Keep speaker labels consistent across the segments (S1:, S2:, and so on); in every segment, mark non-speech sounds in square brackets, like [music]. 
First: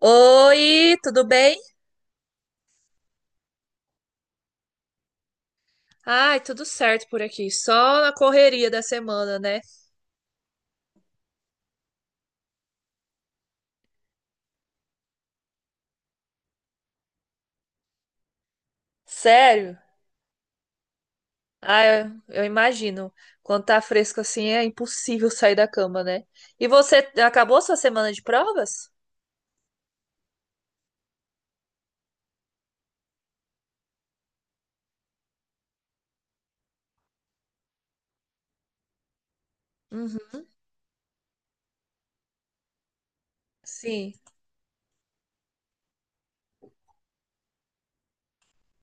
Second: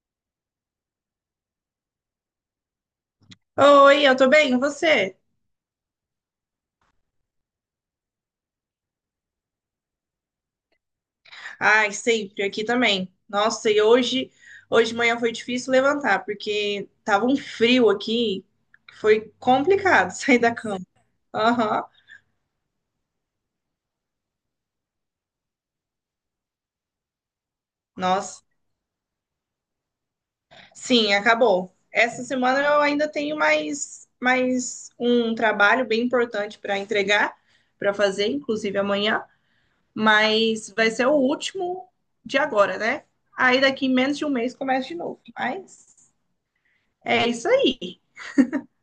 S1: Oi, tudo bem?
S2: Oi, eu tô bem, e você?
S1: Ai, tudo certo por aqui. Só na correria da semana, né?
S2: Ai, sempre, aqui também. Nossa, e hoje, hoje de manhã foi difícil levantar, porque tava um frio aqui, que foi
S1: Sério?
S2: complicado [laughs] sair da cama.
S1: Ah,
S2: Aham.
S1: eu imagino. Quando tá fresco assim, é impossível sair da cama, né? E você acabou sua semana de
S2: Nossa.
S1: provas?
S2: Sim, acabou. Essa semana eu ainda tenho mais um trabalho bem importante para entregar, para fazer, inclusive amanhã,
S1: Uhum.
S2: mas vai ser o último de agora, né? Aí daqui
S1: Sim.
S2: menos de um mês começa de novo. Mas é isso aí.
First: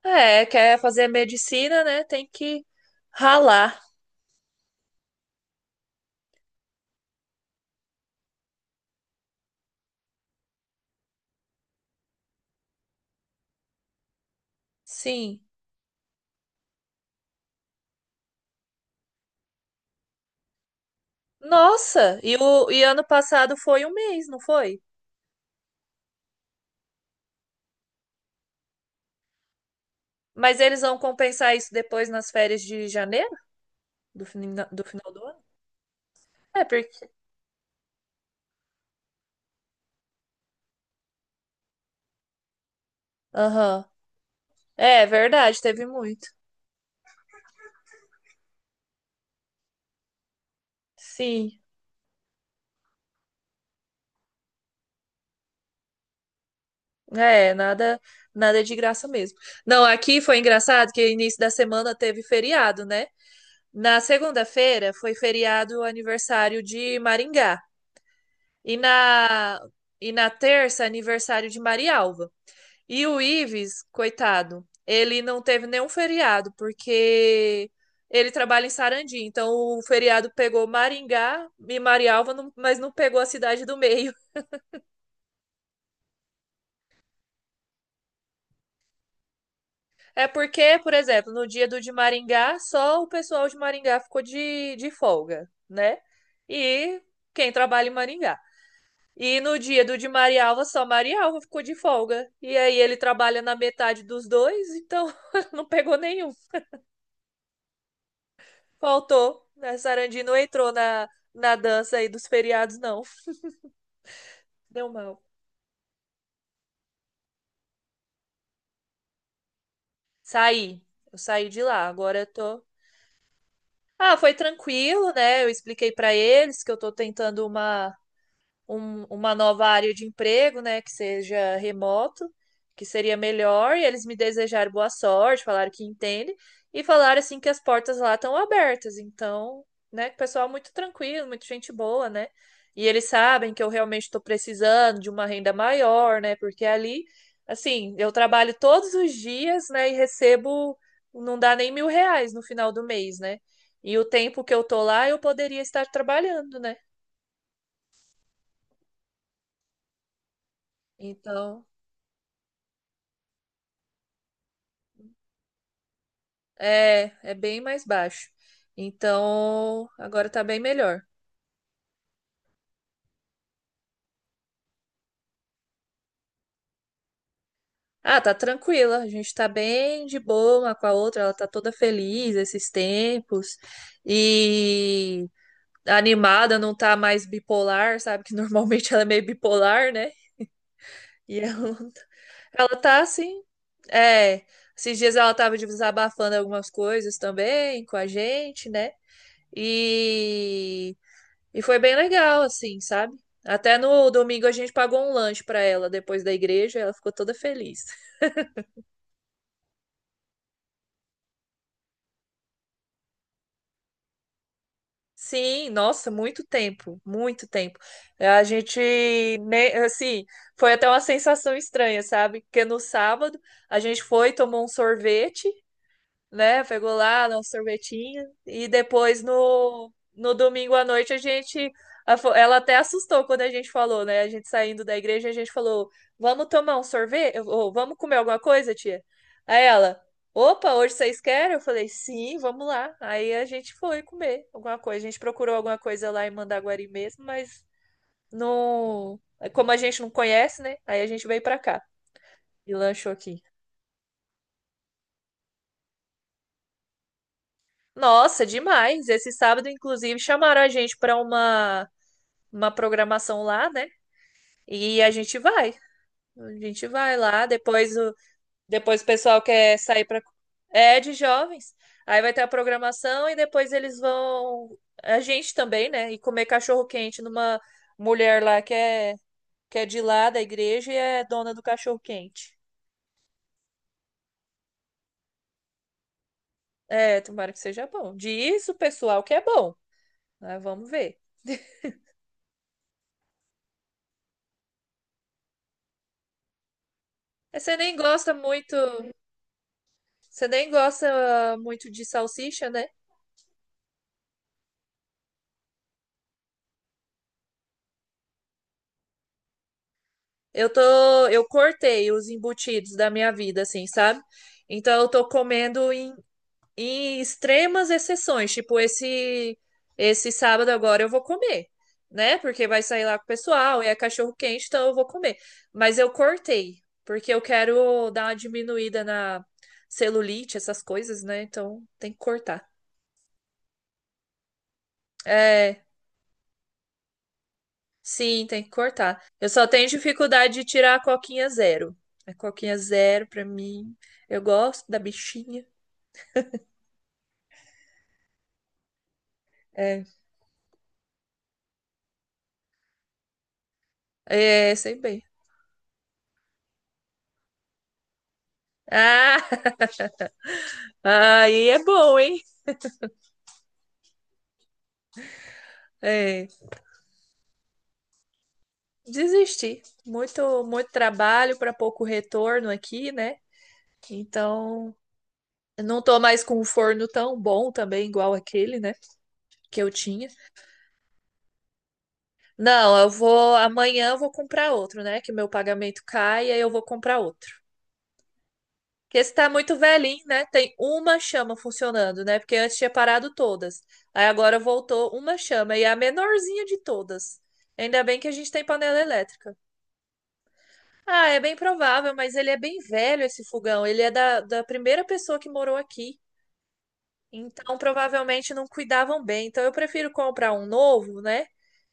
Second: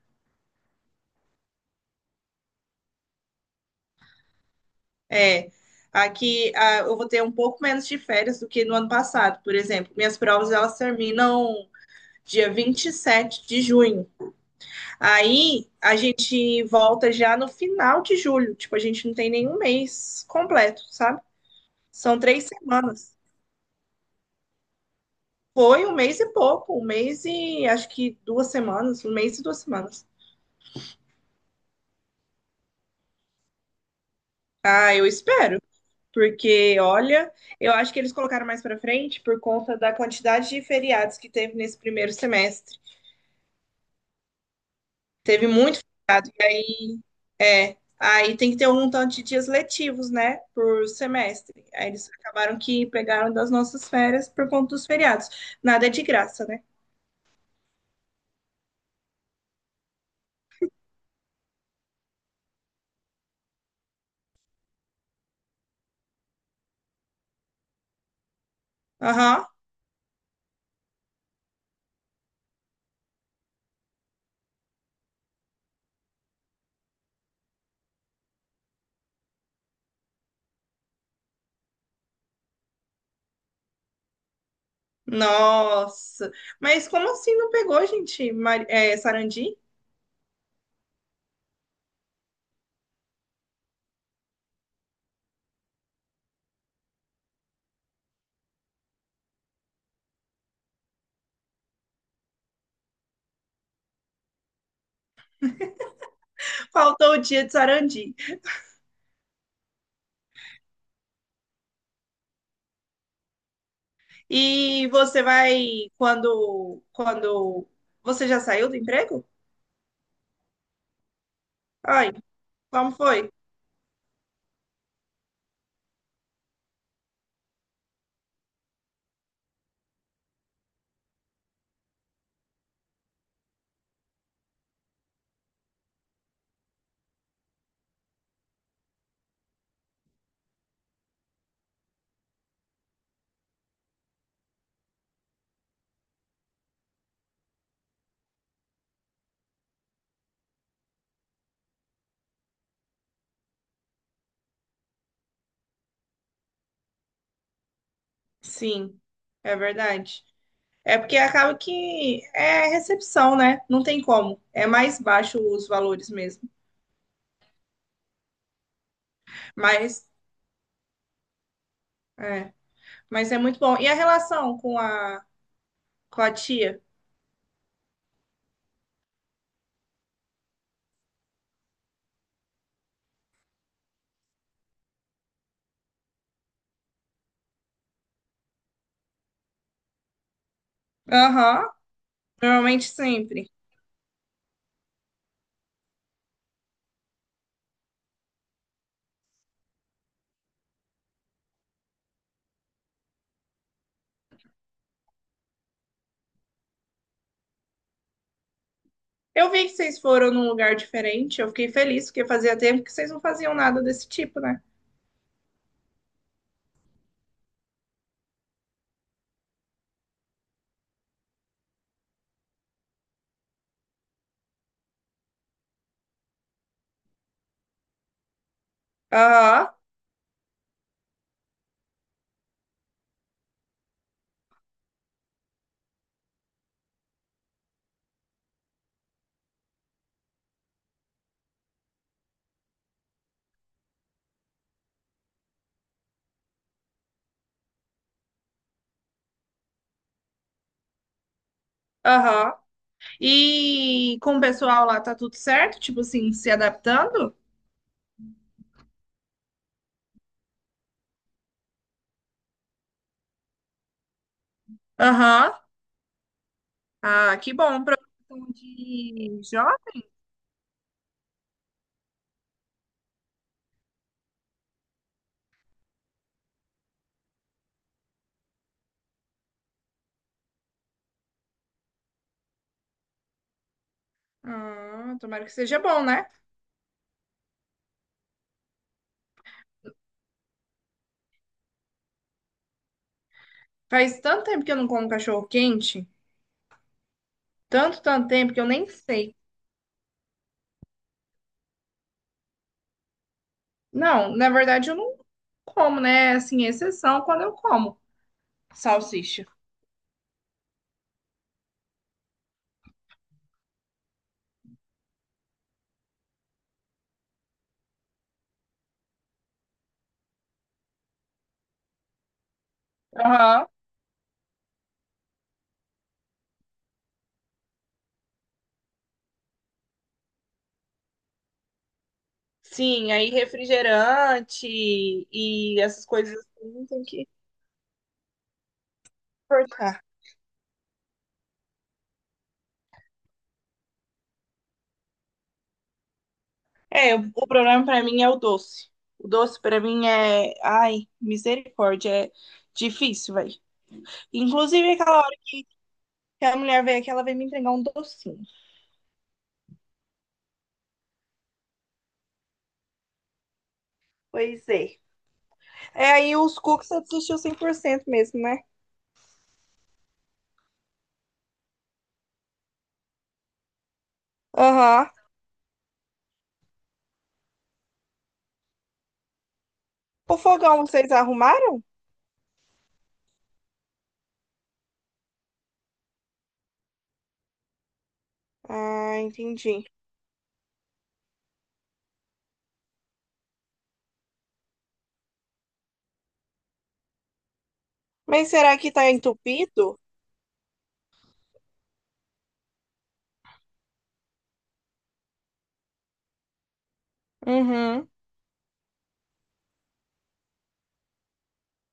S1: É, quer fazer medicina, né? Tem que ralar.
S2: É, aqui ah, eu vou ter um pouco menos de férias do que no ano passado, por exemplo. Minhas provas elas terminam dia 27 de junho.
S1: Sim.
S2: Aí a gente volta já no final de julho. Tipo, a gente não tem nenhum mês completo, sabe? São
S1: Nossa, e
S2: três
S1: o e ano
S2: semanas.
S1: passado foi um mês, não foi?
S2: Foi um mês e pouco, um mês e acho que 2 semanas, um mês e 2 semanas.
S1: Mas eles vão compensar isso depois nas férias de janeiro, do
S2: Ah, eu
S1: final do ano?
S2: espero,
S1: É,
S2: porque
S1: porque.
S2: olha, eu acho que eles colocaram mais pra frente por conta da quantidade de feriados que teve nesse primeiro semestre.
S1: Aham. É,
S2: Teve
S1: verdade,
S2: muito.
S1: teve muito.
S2: e Aí, aí tem que ter um tanto de dias letivos, né? Por
S1: Sim.
S2: semestre. Aí eles acabaram que pegaram das nossas férias por conta dos feriados. Nada é de graça, né?
S1: É, nada, nada é de graça mesmo. Não, aqui foi engraçado que início da semana teve feriado, né? Na segunda-feira foi feriado o aniversário de Maringá. E
S2: Aham.
S1: na terça aniversário de Marialva. E o Ives, coitado, ele não teve nenhum feriado porque ele trabalha em Sarandi, então o feriado pegou Maringá e Marialva, não- mas não pegou a cidade do meio.
S2: Nossa. Mas como assim não pegou, gente? É, Sarandi?
S1: É porque, por exemplo, no dia do de Maringá, só o pessoal de Maringá ficou de folga, né? E quem trabalha em Maringá. E no dia do de Marialva, só Marialva ficou de folga. E aí ele trabalha na metade dos dois, então [laughs] não pegou nenhum.
S2: Faltou o dia de Sarandi.
S1: Faltou. A Sarandi não entrou na dança aí dos feriados, não. Deu
S2: E
S1: mal.
S2: você vai quando você já saiu do emprego?
S1: Saí. Eu saí de lá.
S2: Ai,
S1: Agora eu tô.
S2: como foi?
S1: Ah, foi tranquilo, né? Eu expliquei pra eles que eu tô tentando uma nova área de emprego, né, que seja remoto, que seria melhor, e eles me desejaram boa sorte, falaram que entendem, e falaram assim que as portas lá estão abertas. Então, né, que o pessoal é muito tranquilo, muito gente boa, né? E eles sabem que eu realmente estou precisando de uma renda maior, né? Porque ali, assim, eu trabalho todos os dias, né, e recebo, não dá nem R$ 1.000 no final do mês, né? E o tempo que eu tô lá, eu poderia estar trabalhando, né?
S2: Sim, é verdade. É porque acaba
S1: Então,
S2: que é recepção, né? Não tem como. É mais baixo os valores mesmo.
S1: é, é bem mais baixo. Então,
S2: Mas
S1: agora tá bem melhor.
S2: é, mas é muito bom. E a relação com a tia?
S1: Ah, tá tranquila. A gente tá bem de boa uma com a outra. Ela tá toda feliz esses tempos. E animada, não tá mais bipolar, sabe? Que [laughs] normalmente ela é meio bipolar, né? E
S2: Aham,
S1: ela, não tá- ela
S2: normalmente
S1: tá assim.
S2: sempre.
S1: É, esses dias ela tava desabafando algumas coisas também com a gente, né? E E foi bem legal, assim, sabe? Até no domingo a gente pagou um lanche para ela depois da igreja, ela ficou toda feliz.
S2: Eu vi que vocês foram num lugar diferente, eu fiquei feliz, porque fazia tempo que vocês não faziam nada desse tipo, né?
S1: Sim, nossa, muito tempo, muito tempo. A gente, né, assim, foi até uma sensação estranha, sabe? Porque no sábado a gente foi, tomou um sorvete, né? Pegou lá um sorvetinho e depois
S2: Aham,
S1: no domingo à noite a gente ela até assustou quando a gente falou, né? A gente saindo da igreja, a gente falou: "Vamos tomar um sorvete? Ou vamos comer alguma coisa, tia?" Aí ela: "Opa, hoje vocês querem?" Eu falei: "Sim, vamos lá". Aí a gente foi comer alguma coisa. A gente procurou alguma coisa lá em Mandaguari mesmo, mas não, como a gente não conhece, né? Aí a gente veio pra cá
S2: aham.
S1: e lanchou aqui.
S2: E com o pessoal lá tá tudo certo? Tipo assim, se adaptando?
S1: Nossa, demais. Esse sábado, inclusive, chamaram a gente para uma programação lá, né? E a gente
S2: Aham.
S1: vai. A gente vai
S2: Ah,
S1: lá.
S2: que bom.
S1: Depois o,
S2: Profissão
S1: depois o
S2: de
S1: pessoal
S2: Jó?
S1: quer sair para. É de jovens. Aí vai ter a programação e depois eles vão. A gente também, né? E comer cachorro-quente numa mulher lá que é de lá da igreja e é dona do cachorro-quente.
S2: Ah, tomara que seja bom, né?
S1: É, tomara que seja bom. Diz o pessoal que é bom. Mas vamos ver. [laughs]
S2: Faz tanto tempo que eu não como cachorro quente,
S1: Você nem
S2: tanto, tanto
S1: gosta
S2: tempo que eu
S1: muito.
S2: nem sei.
S1: Você nem gosta muito de salsicha, né?
S2: Não, na verdade eu não como, né? É, assim, exceção quando eu como salsicha.
S1: Eu tô, eu cortei os embutidos da minha vida, assim, sabe? Então eu tô comendo em extremas exceções, tipo esse sábado agora eu vou comer, né? Porque vai sair lá com o
S2: Aham.
S1: pessoal e é cachorro quente, então eu vou comer. Mas eu cortei, porque eu quero dar uma diminuída na celulite, essas coisas, né? Então tem que cortar.
S2: Sim, aí refrigerante e
S1: É,
S2: essas coisas assim tem que
S1: sim, tem que cortar. Eu só tenho
S2: cortar.
S1: dificuldade de tirar a coquinha zero. A coquinha zero, pra mim. Eu gosto da bichinha.
S2: É, o problema pra mim é o doce. O doce pra
S1: É,
S2: mim é, ai, misericórdia, é difícil, velho.
S1: é,
S2: Inclusive
S1: sei
S2: aquela
S1: bem.
S2: hora que a mulher veio aqui, ela veio me entregar um docinho.
S1: Ah, [laughs] aí é bom, hein?
S2: Pois é. É, aí
S1: É,
S2: os cookies você desistiu 100% mesmo, né?
S1: desisti. Muito, muito trabalho para pouco retorno aqui, né? Então,
S2: Aham.
S1: eu não tô mais com um forno tão bom também, igual aquele, né? Que eu tinha.
S2: O fogão vocês arrumaram?
S1: Não, eu vou. Amanhã eu vou comprar outro, né? Que meu pagamento cai, e aí eu vou comprar outro.
S2: Ah,
S1: Porque esse tá muito
S2: entendi.
S1: velhinho, né? Tem uma chama funcionando, né? Porque antes tinha parado todas. Aí agora voltou uma chama e é a menorzinha de todas. Ainda bem que a
S2: Mas
S1: gente tem
S2: será que
S1: panela
S2: tá
S1: elétrica.
S2: entupido?
S1: Ah, é bem provável, mas ele é bem velho esse fogão. Ele é da, da primeira pessoa que morou aqui. Então
S2: Uhum.
S1: provavelmente não cuidavam bem. Então eu prefiro comprar um novo, né?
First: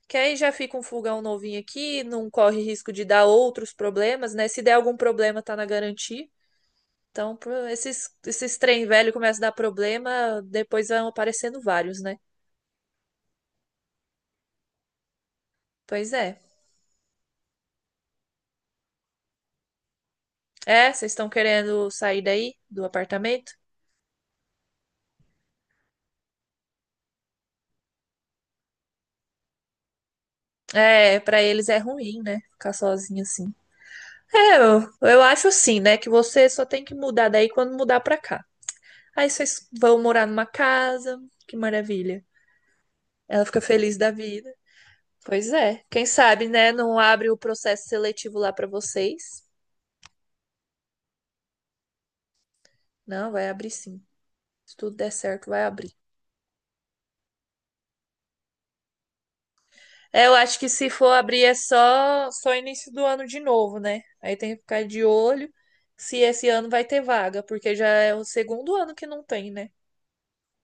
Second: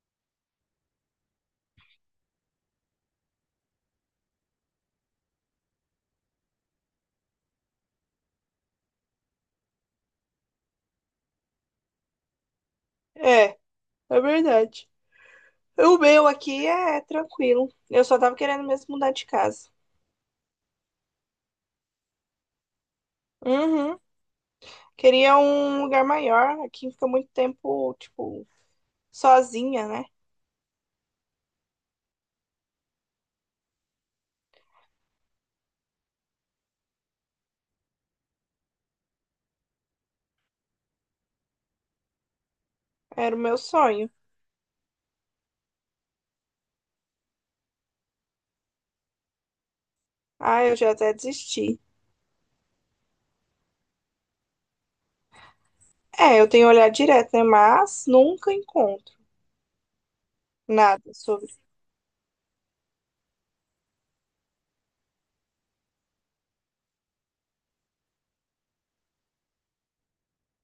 S1: Que aí já fica um fogão novinho aqui, não corre risco de dar outros problemas, né? Se der algum problema, tá na garantia. Então, esses trem velho começam a dar problema, depois vão aparecendo vários, né?
S2: É, é verdade. O
S1: Pois
S2: meu
S1: é.
S2: aqui é tranquilo. Eu só tava querendo mesmo mudar de casa.
S1: É, vocês estão querendo sair daí do apartamento?
S2: Uhum. Queria um lugar maior. Aqui fica muito tempo, tipo, sozinha, né?
S1: É, pra eles é ruim, né? Ficar sozinho assim. É, eu acho assim, né? Que você só tem que mudar daí quando mudar pra cá. Aí vocês vão morar numa casa, que maravilha.
S2: Era o
S1: Ela
S2: meu
S1: fica feliz
S2: sonho.
S1: da vida. Pois é. Quem sabe, né? Não abre o processo seletivo lá pra vocês.
S2: Ah, eu já até desisti.
S1: Não, vai abrir sim. Se tudo der certo, vai abrir.
S2: É, eu tenho olhado direto, né? Mas nunca encontro
S1: É, eu acho que se for
S2: nada. Só
S1: abrir é só início do ano de novo, né? Aí tem que ficar de olho se esse ano vai ter vaga, porque já é o segundo ano que não tem, né?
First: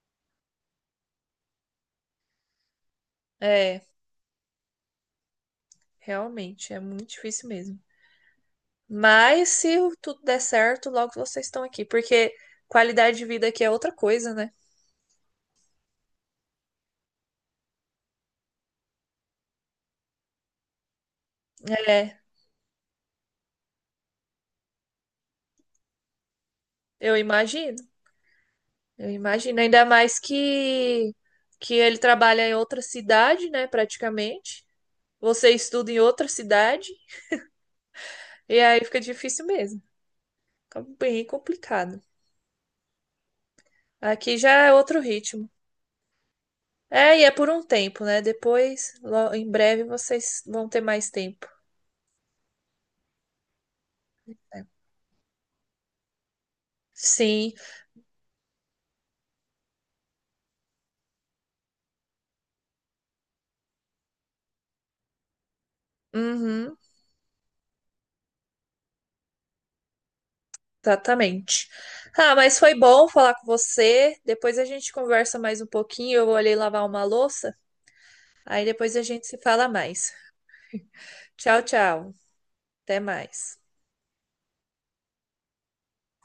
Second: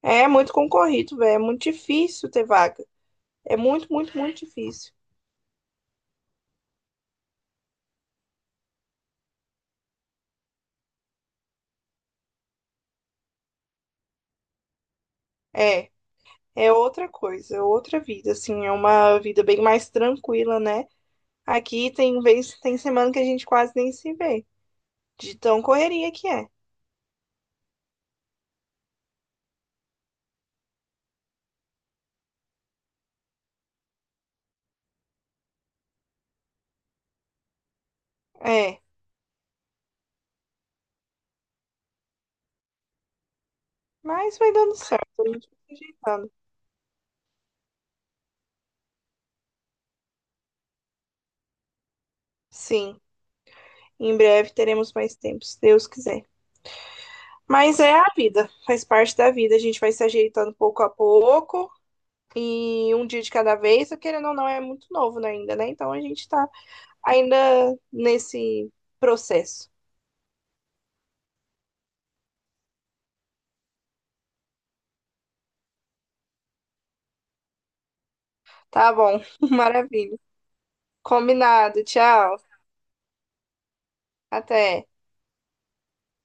S2: é muito concorrido, velho. É muito difícil ter vaga. É
S1: É,
S2: muito, muito, muito difícil.
S1: realmente, é muito difícil mesmo. Mas se tudo der certo, logo vocês estão aqui, porque qualidade de vida aqui é outra coisa, né?
S2: É, é outra coisa, é outra vida, assim, é uma vida bem mais tranquila, né? Aqui
S1: É,
S2: tem vez, tem semana que a gente quase nem se vê, de tão correria que é.
S1: eu imagino. Eu imagino, ainda mais que ele trabalha em outra cidade, né, praticamente. Você estuda em outra cidade e
S2: É,
S1: aí fica difícil mesmo. Fica bem complicado. Aqui
S2: mas
S1: já
S2: vai
S1: é
S2: dando
S1: outro
S2: certo, a
S1: ritmo.
S2: gente vai se ajeitando.
S1: É, e é por um tempo, né? Depois, em breve, vocês vão ter mais tempo.
S2: Sim, em breve
S1: Né?
S2: teremos mais tempo, se Deus quiser.
S1: Sim,
S2: Mas é a vida, faz parte da vida, a gente vai se ajeitando pouco a pouco. E um dia de cada vez, querendo ou não, é muito novo, né, ainda, né? Então a gente tá
S1: uhum,
S2: ainda nesse processo.
S1: exatamente. Ah, mas foi bom falar com você. Depois a gente conversa mais um pouquinho. Eu vou ali lavar uma louça. Aí
S2: Tá
S1: depois a
S2: bom,
S1: gente se
S2: [laughs]
S1: fala mais.
S2: maravilha.
S1: Tchau,
S2: Combinado,
S1: tchau.
S2: tchau.
S1: Até mais.
S2: Até.